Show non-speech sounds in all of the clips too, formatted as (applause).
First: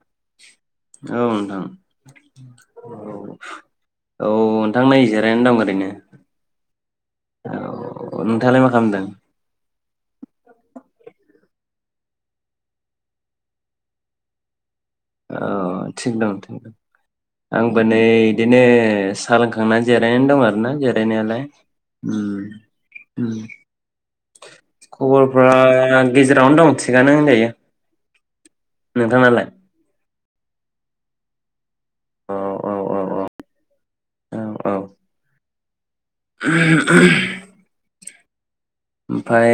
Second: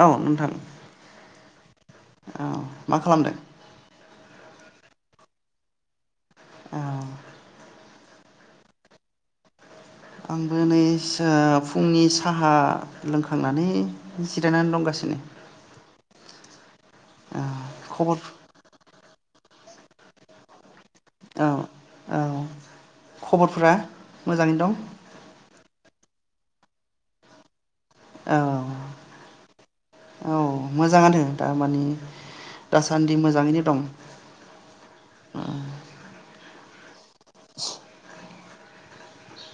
औ नोंथां औ नोंथां। औ मा खालामदों? औ नोंथां नै जिरायनानै दं ओरैनो। औ। औ नोंथाङालाय मा खालामदों? आंबो नै सा फुंनि साहा लोंखांनानै जिरायनानै दंगासिनो। (inaudible) औ थिग दं माथौ औ आंबो नै खबर इदिनो सा लोंखांना जिरायना दं आरो ना जानायालाय औ औ उम उम खबरफोरा मोजाङैनो दं खबरफ्रा गेजेरावनो दं थिगानो होनजायो औ नोंथांआलाय? मोजांआनो दा मानि औ औ दासान्दि औ मोजाङैनो दं औ औ अ (inaudible) ओमफ्राय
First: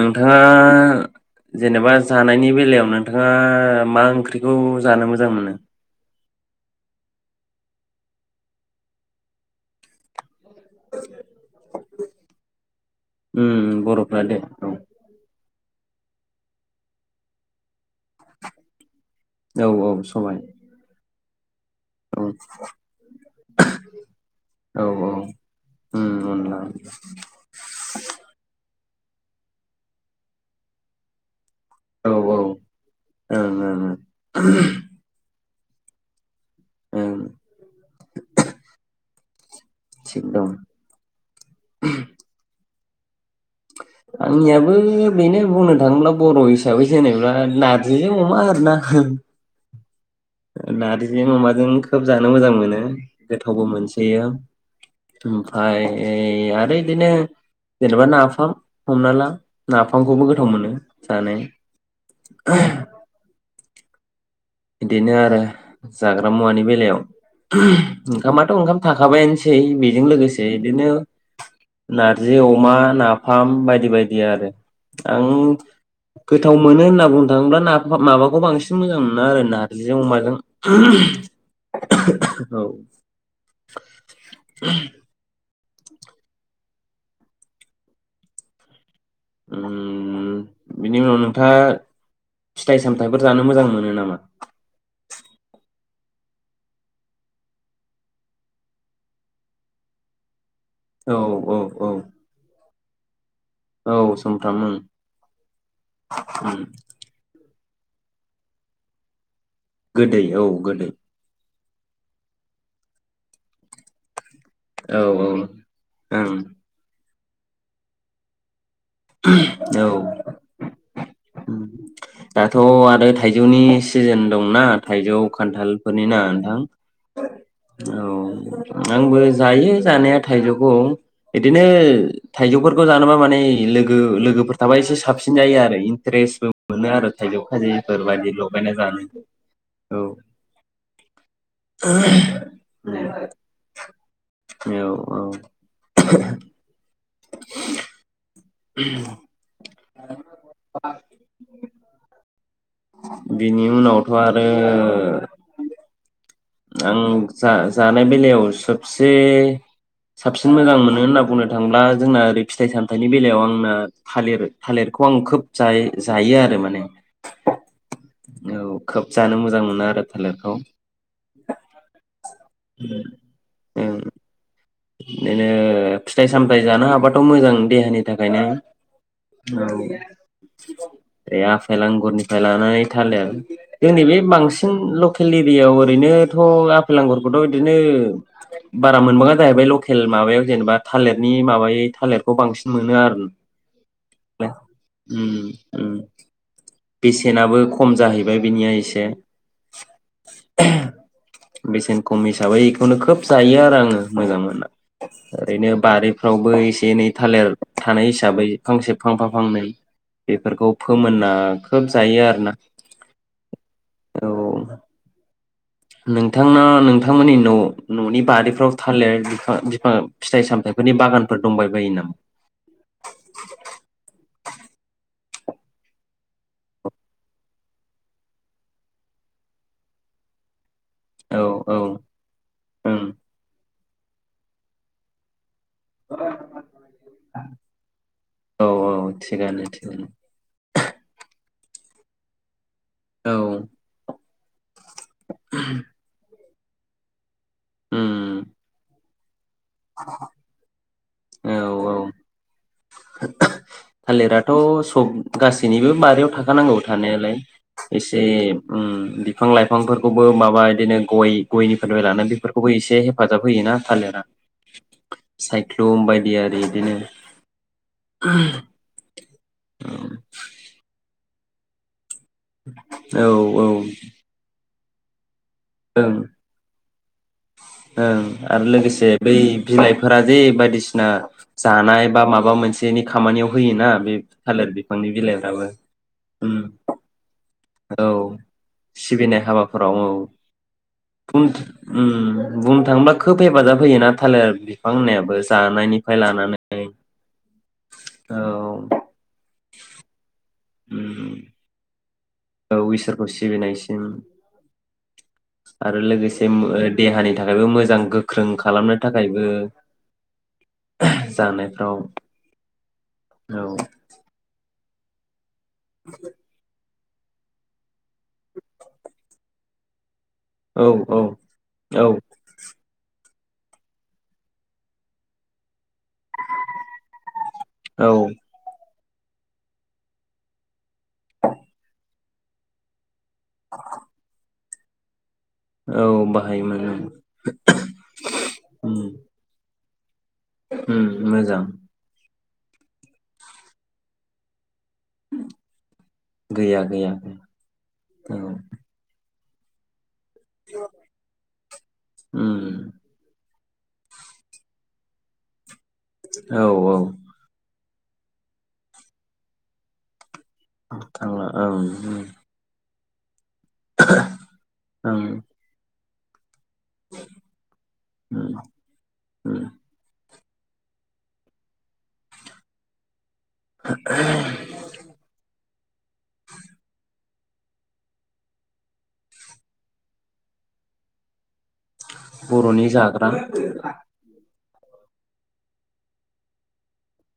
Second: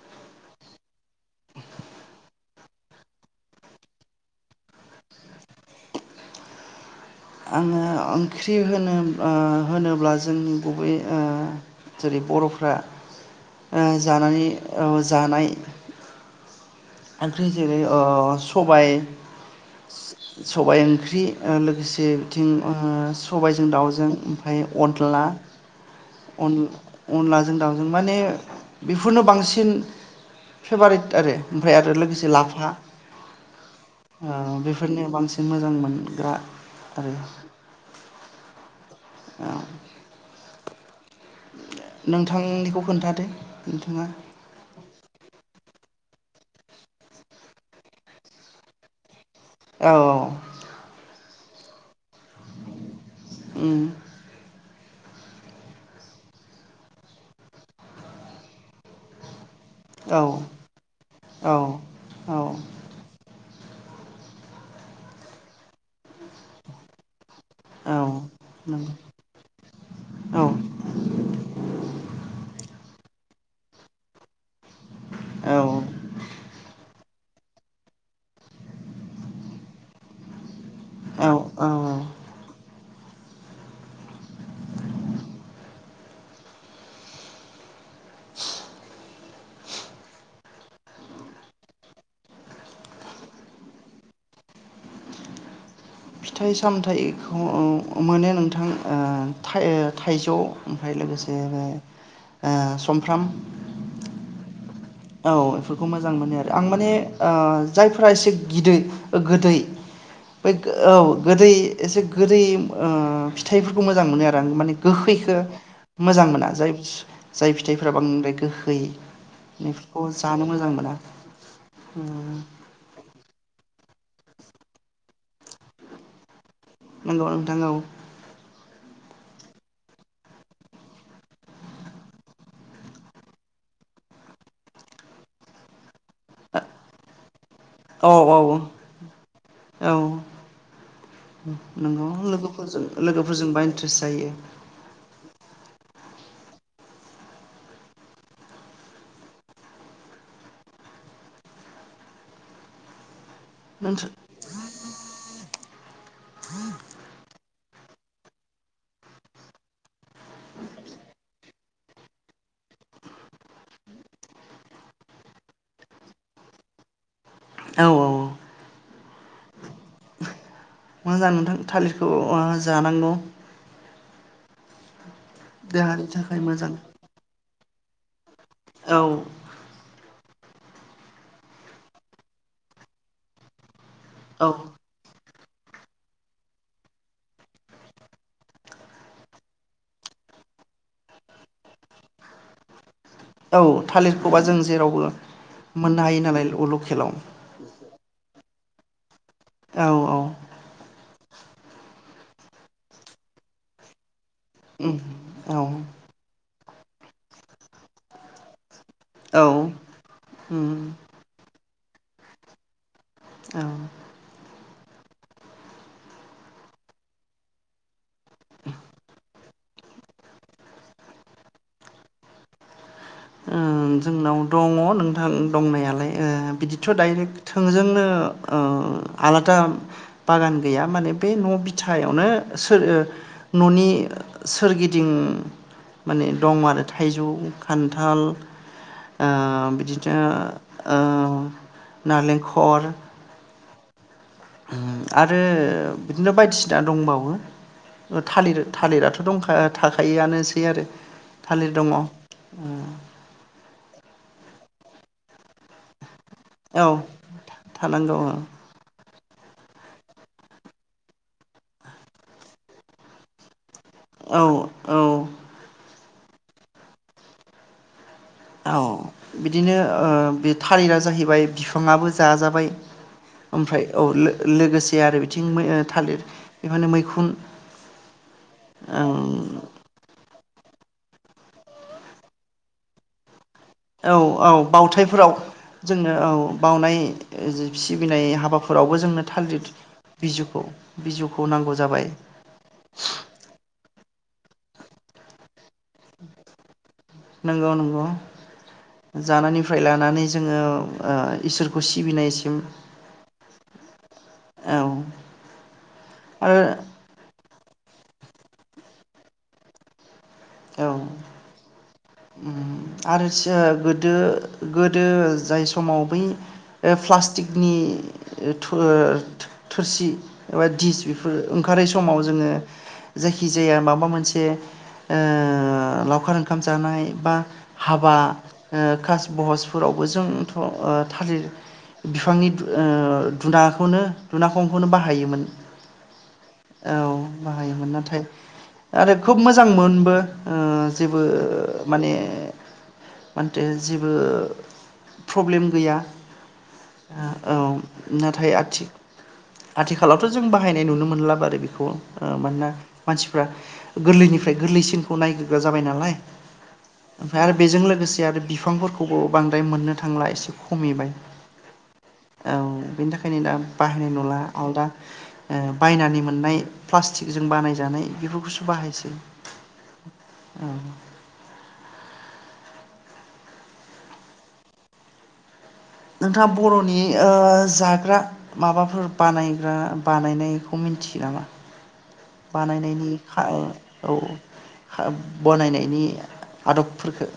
नोंथाङा जेनेबा जानायनि बेलायाव नोंथाङा मा ओंख्रिखौ जानो मोजां मोनो? आङो ओंख्रि होनो आ होनोब्ला जोंनि गुबै अ जेरै बर'फ्रा अ उम बर'फ्रा दे जानानै अ औ जानाय ओमफ्राय जेरै- अ औ औ सबाय सबाय-सबाय ओंख्रि लोगोसे औ बिथिं अ सबायजों दाउजों ओमफ्राय औ औ अतला उम अनला अन-अनलाजों दाउजों माने बेफोरनो बांसिन फेभारेट आरो ओमफ्राय आरो औ लोगोसे ओं लाफा ओं अ बेफोरनो बांसिन मोजां मोनग्रा आरो ओं (inaudible) औ थिग दं नोंथांनिखौ खोन्थादो नोंथाङा आंनियाबो बेनो बुंनो थाङोब्ला बर' हिसाबै जेनेबा नारजिजों अमा आरोना औ नारजि अमा जों खोब जानो मोजां मोनो। गोथावबो मोनसोयो। ओमफाय आरो बिदिनो जेनेबा ना हमना ला औ नाफामखौबो गोथाव मोनो जानो। औ औ बिदिनो आरो जाग्रा मुवानि बेलायाव। औ ओंखामाथ' ओंखाम नंगौ थाखाबायानोसै बेजों औ लोगोसे बिदिनो नारजि, अमा, ना (unintelligible) बायदि बायदि आरो आं औ गोथाव मोनो होनना बुंनो थाङोब्ला ना माबाखौ बांसिन मोजां मोनो। मोनो आरो नारजिजों अमाजों औ औ औ। ओ बिनि उनाव नोंथाङा फिथाइ सामथायाइफोर जानो मोजां मोनो नामा? फिथाइ सामथायाइखौ मोनो नोंथां थाइ- थाइजौ ओमफ्राय औ लोगोसे औ बे औ ओ समफ्राम औ समफ्राम ओं। औ बेफोरखौ मोजां मोनो आरो उम आं माने ओ जायफोरा एसे गिदै गोदै गोदै बै गोदै औ गोदै एसे गोदै ओ फिथाइफोरखौ मोजां मोनो। माने औ औ गोखैखो मोजां ओं मोना जाय जाय फिथाइफोरा बांद्राय गोखै औ गोखै (unintelligible) (unintelligible) जानो मोजां मोना। दाथ' आरो थाइजौनि सिजोन दंना थाइजौ खान्थालफोरनि ना नोंथां? नंगौ नोंथां औ। आंबो जायो जानाया थाइजौखौ बिदिनो थाइजौफोरखौ जानोबा माने लोगो लोगोफोर थाबा एसे साबसिन जायो आरो। फ्रेसबो मोनो आरो थाइजौ औ औ खाजि फोरबायादि औ लगायना नंगौ जानो लोगोफोरजों औ लोगोफोरजोंबा इन्ट्रेस्ट जायो औ औ। (unintelligible) (unintelligible) (unintelligible) (unintelligible) बिनि उनावथ' नोंथां आरो आं जा जानाय बेलायाव सबसे साबसिन मोजां मोनो होनना बुंनो थांब्ला जोंना ओरै फिथाइ सामथायाइनि बेलायाव आंना थालिर थालिरखौ आं खोब जायो आरो माने औ औ औ खोब जानो मोजां मोनो आरो थालिरखौ मोजां नोंथां थालिरखौ जानांगौ ओं बिदिनो देहानि फिथाइ थाखाय सामथाय मोजां जानो हाबाथ' मोजां देहानि ओंखायनो औ औ आफेल आंगुरनिफ्राय लानानै थालेर दिनै बे औ बांसिन लक जोंनि बियाव ओरैनोथ' आफेल आंगरखौथ' बिदिनो बारा मोनबाङा जाहैबाय लकेल माबायाव जेनेबा थालिरनि माबायै थालिरखौ बांसिन मोनो आरो औ थालिरखौबा जों जेरावबो उम उम मोननो हायो नालाय लक बेसेनाबो खम खम जाहैबाय बिनिया इसे औ औ बेसेन खम हिसाबै बेखौनो खोब जायो आरो आङो मोजां मोनना उम औ ओरैनो बारिफ्रावबो एसे एनै थालिर थानाय हिसाबैखां फांसे फांफा औ फांनै उम बेफोरखौ फोमोनना खोब जायो आरो ना औ औ नोंथाङा नोंथांमोननि न' न'नि बारिफोराव थालिर बिफां बिफां फिथाइ सामथायाइफोरनि बागानफोर दंबायबायो ओ जोंनाव नामा दङ नोंथां दंनायालाय ओ बिदिथ' दाइरेक्ट थोंजोंनो अ आलादा बागान गैया माने बे औ न' औ बिथथायावनो सोर ओं न'नि सोरगिदिं माने दं आरो थाइजौ खान्थाल औ औ आ थिगानो बि थिगानो बिदिनो ओ नालेंखल औ आरो बिदिनो बायदिसिन बि दा दंबावो उम थालिर थालिराथ' दंखा थाखायआनोसै आरो औ थालिर दङ औ थालिराथ' सब गासैनिबो बारियाव थाखानांगौ थानायालाय थानांगौ एसे औ ओम बिफां लाइफांफोरखौबो माबा बिदिनो गय गयनिफोर लानानै बेफोरखौबो एसे हेफाजाब होयो ना औ औ सायख्लुम बायदि आरि बिदिनो (inaudible) औ बिदिनो ओ-बे थालिरा जाहैबाय बिफाङाबो जाजाबाय ओमफ्राय औ लो-लोगोसे आरो बिथिं ओं थालिर बेफोरनो मैखुन ओं आरो लोगोसे बै ओं बिलाइफोरा जे बायदिसिना जानाय बा माबामोनसेनि खामानियाव होयोना बे औ औ थालिर बिफांनि बावउथायफोराव बिलाइफ्राबो जोंनो औ उम बावनाय। सिबिनाय औ हाबाफोरावबो जोंनो सिबिनाय थालिर हाबाफोराव औ बिजुखौ बुं बिजौखौ नांगौ जाबाय। उम बुंनो थाङोब्ला खोब हेफाजाब होयोयोना थालिर बिफां होननायाबो जानायनिफ्राय लानानै। नंगौ नंगौ औ जानायनिफ्राय लानानै जोङो। उम ओ इसोरखौ सि सिबिनाइ। औ इसोरखौ सिबिनायसिम औ आरो लोगोसे ओम आरो देहानि। नि थाखायबो मोजां गोख्रों खालामनो थाखायबो जानायफ्राव। आरोसो औ गोदो गोद दो जाय सु समाव बै ओ-प्लास्टिकनि (unintelligible) थोरसि एबा औ डिस औ बेफोर ओंखारै औ समाव जोङो। जायखिजाया माबा मोनसे ओ- लावखार ओंखाम जानाय। औ हाबा ओ- कास बहसफोरावबो जोंथ' थालिर बिफांनि ओ- दुनाखौनो दुनाखौ खंखौनो बाहायोमोन। औ बाहायोमोन औ ओं बाहायोमोन नाथाय उम आरो खोब मोजांमोन। बो ओ- उम जेबो मोजां माने मानथो जेबो प्रब्लेम गैया गैया गैया गैया ओ-औ नाथाय औ आथिख आथिखा आथिखालावथ' जों बाहायनाय नुनो मोनला बा आरो बेखौ ओ-मानोना उम मानसिफ्रा गोरलैनिफ्राय गोरलैसिन। खौनायगोर औ औ बेजों लोगोसे आरो बिफांफोरखौबो बांद्राय मोननो थांला एसे खमिबाय औ औ बेनि थाखायनो दा बाहायनाय नुला आलदा ओं बायनानै मोननाय प्लास्टिकजों बानायजानाय उम बेफोरखौसो बाहायसै। उम औ (inaudible) नोंथाङा बर'नि ओ जाग्रा माबाफोर बानायग्रा बानायनायखौ मोनथियो नामा? बर'नि बानायनायनि जाग्रा खा औ बनायनायनि आदबफोरखो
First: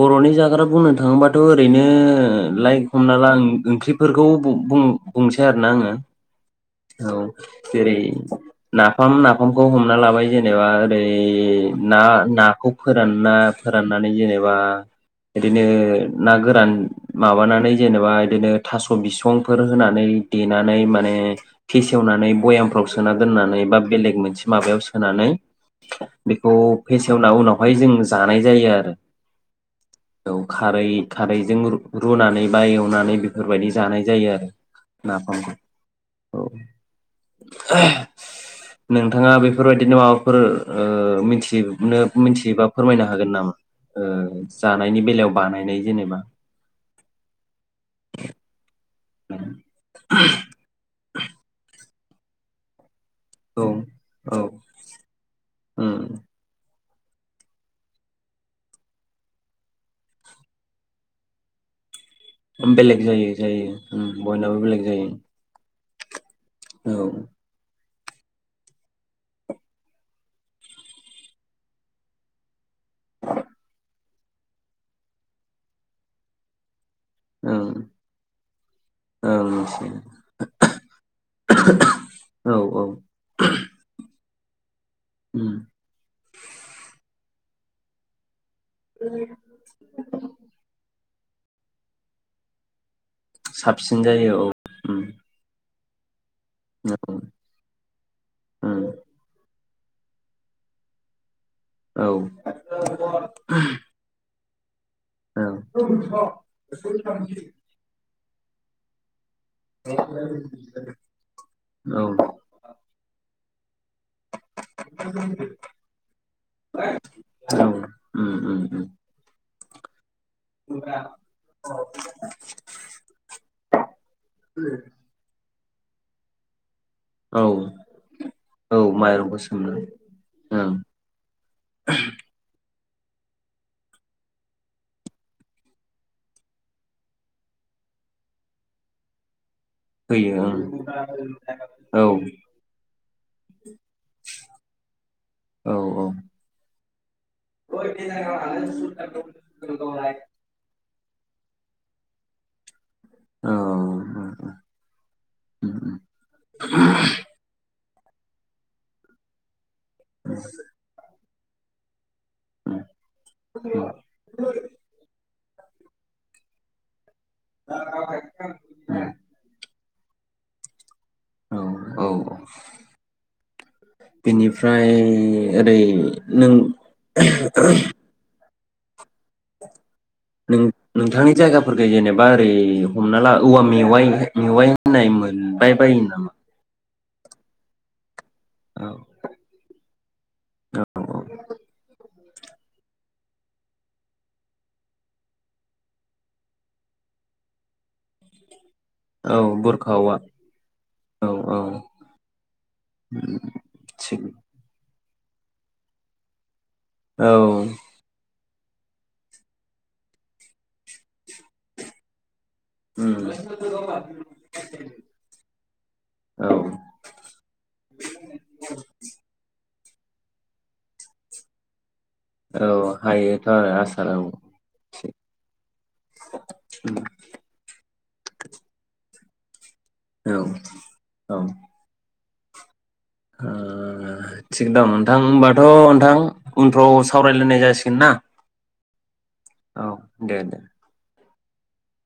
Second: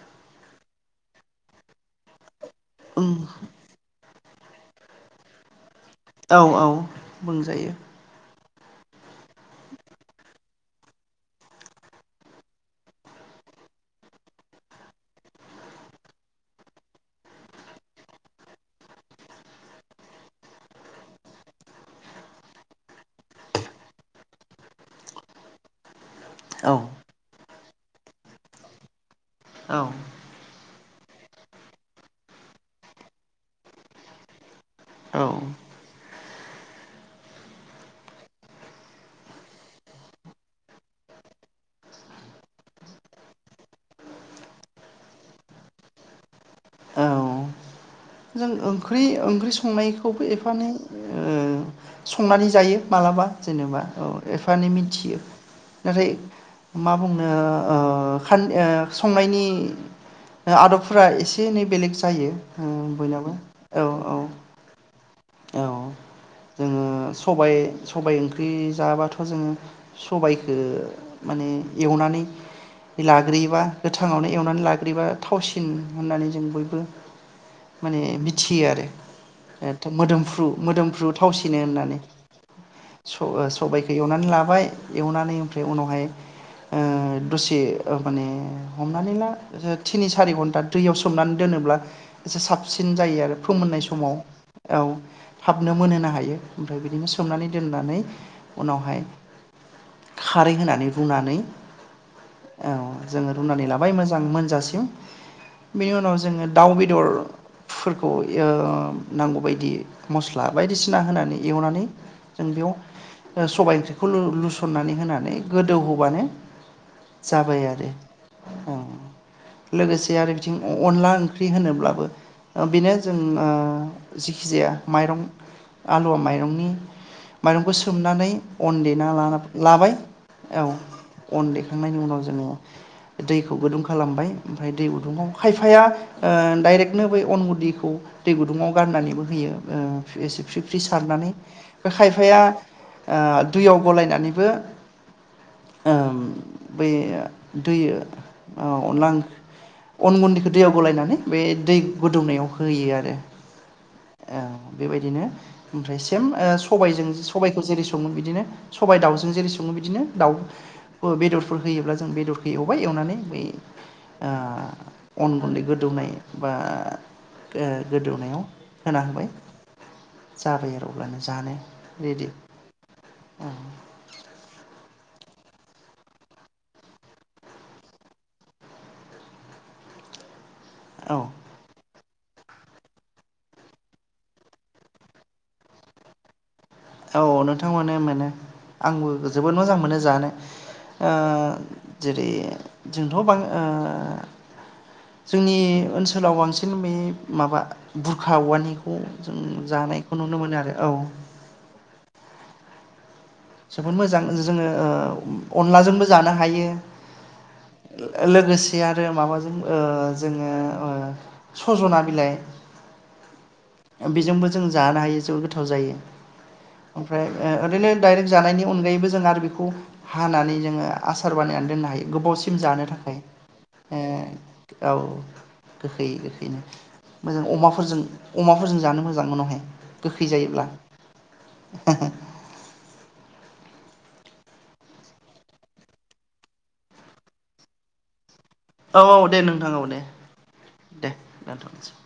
बर'नि जाग्रा बुंनो थाङोबाथ ओरैनो- लाइक हमना ला ओंख्रिफोरखौ बुं‌ बुंसै आरोना आङो औ औ बुंजायो। जेरै नाफाम नाफामखौ हमना लाबाय जेनेबा ओरै ना नाखौ फोरानना फोराननानै जेनेबा बिदिनो ना गोरान माबानानै जेनेबा बिदिनो थास‌ बिसंफोर होनानै देनानै माने फेसेवनानै भयामफ्राव सोना दोननानै बा बेलेग मोनसे माबायाव सोनानै बेखौ औ फेसेवना उनाव- बेवहाय जों जानाय जायो आरो औ औ खारै- खारैजों रुनानै बा एवनानै बेफोरबायदि जानाय जायो आरो औ नाफामखौ। औ नोंथाङा बेफोरबायदिनो माबाफोर मिथिनो मिथियोबा फोरमायनो हागोन नामा जानायनि बेलायाव बानायनाय जेनेबा? औ जों ओंख ओंख्रि ओंख्रि संनायखौबो एफा एनै ओ संनानै जायो। मालाबा जेनेबा औ एफा एनै मिथियो नाथाय मा बुंनो ओ खान संनायनि आदबफोरा एसे एनै बेलेग जायो। उम बेलेग बयनाबो जायो जायो औ औ ओ बयनाबो बेलेग जायो। औ जोङो औ सबाय। सबाय ओंख्रि जाबाथ जोङो सबायखो माने एवनानै लाग्रोयोबा गोथाङावनो एवनानै लाग्रोयोबा थावसिन होननानै जों बयबो। ओं माने मिथियो आरो ओं मिथियो मोदोमफ्रु मोदोमफ्रु थावसिनो होननानै औ औ स-सबायखौ एवनानै ला बाय। एवनानै उम ओमफ्राय उनावहाय ओ दसे माने हमनानै ला थिनि सारि घन्टा दैयाव सो सोमनानै दोनोब्ला एसे साबसिन। जायो आरो फोमोननाय साबसिन समाव। जायो औ उम थाब। नो मोनहोनो हायो। ओमफ्राय औ बिदिनो उम सोमनानै दोननानै उनावहाय। खारै होनानै रूनानै औ औ जोङो रुनानै लाबाय मोजां (unintelligible) जासिम। औ बेनि उनाव जोङो दाउ बेदरफोरखौ (unintelligible) नांगौबा दि मस्ला बायदिसिना होनानै एवनानै औ जों बेयाव (unintelligible) (unintelligible) लुसननानै होनानै गोदौहोबानो जाबाय आरो उम उम औ। उम लोगोसे आरो बिथिं अनला ओंख्रि होनोब्लाबो बेनो जों ओ जेखि जाया माइरं आलुवा माइरंनि औ माइरंखौ सोमनानै औ अन देना माइरंखौ सोमना लाना-लाबाय औ ओं अन देखांनायनि उनाव जोङो दैखौ गुदुं खालामबाय ओमफ्राय दै गुदुंङाव खायफाया ओ डाइरेक्टनो बै अन गुदिखौ दै गुदुङाव गारनानैबो होयो। औ एसे होयो फ्रि फ्रि ओं सारनानै बे औ खायफाया ओ दुइयाव गलायनानैबो औ ओ बै दैयो ओ अनला अन गुन्दैखौ दैयाव गलायनानै बे दै गोदौनायाव होयो आरो। औ बेबायदिनो ओमफ्राय औ सेम सबजों सबायखौ जेरै बिदिनो सबाय दाउजों जेरै (unintelligible) बिदिनो दाउ बेदर होयोब्ला जों बेदरखौ एवबाय एवनानै बै ओ अन गुन्दै गोदौनाय बा गो गोदौनायाव होना होबाय जाबाय आर औ औ बेनिफ्राय ओरै नों (unintelligible) औ नों-नोंथांनि जायगाफोरखौ जेनेबा बा ओरै हमना ला औवा मेवाय मेवाय होननाय मोनबाय बायो नामा? औ नोंथां मोनो मोनो। औ आंबो जोबोद मोजां मोनो जानो औ ओ जेरै जोंथ' बां ओ जोंनि ओनसोलाव बांसिन बे माबा बुरखा औवानि बे औ जों बुरखा जानायखौ औवा नुनो मोनो आरो औ जोबोद थिग मोजां जोङो ओ औ अनलाजोंबो जानो हायो। औ लोगोसे आरो माबाजों ओ जोङो ओ सजना बिलाइ उम बेजोंबो जों जानो हायो जोबोद गोथाव जायो औ ओमफ्राय ओ ओरैनो दाइरेक्ट जानायनि अनगायैबो जों आरो बेखौ हानानै जोङो आसार बानायनानै दोननो हायो। गोबावसिम औ जानो थाखाय हायोथ' आरो आसार औ ओ औ गोखै गोखैनो मोजां अमाफोरजों। अमाफोरजों जानो मोजां उनावहाय गोखै औ जायोब्ला औ (unintelligible) ओ थिग दं नोंथां होनबाथ' नोंथां उनफ्राव सावरायलायनाय जासिगोन ना? औ औ दे नोंथां औ दे दे दानथ'नोसै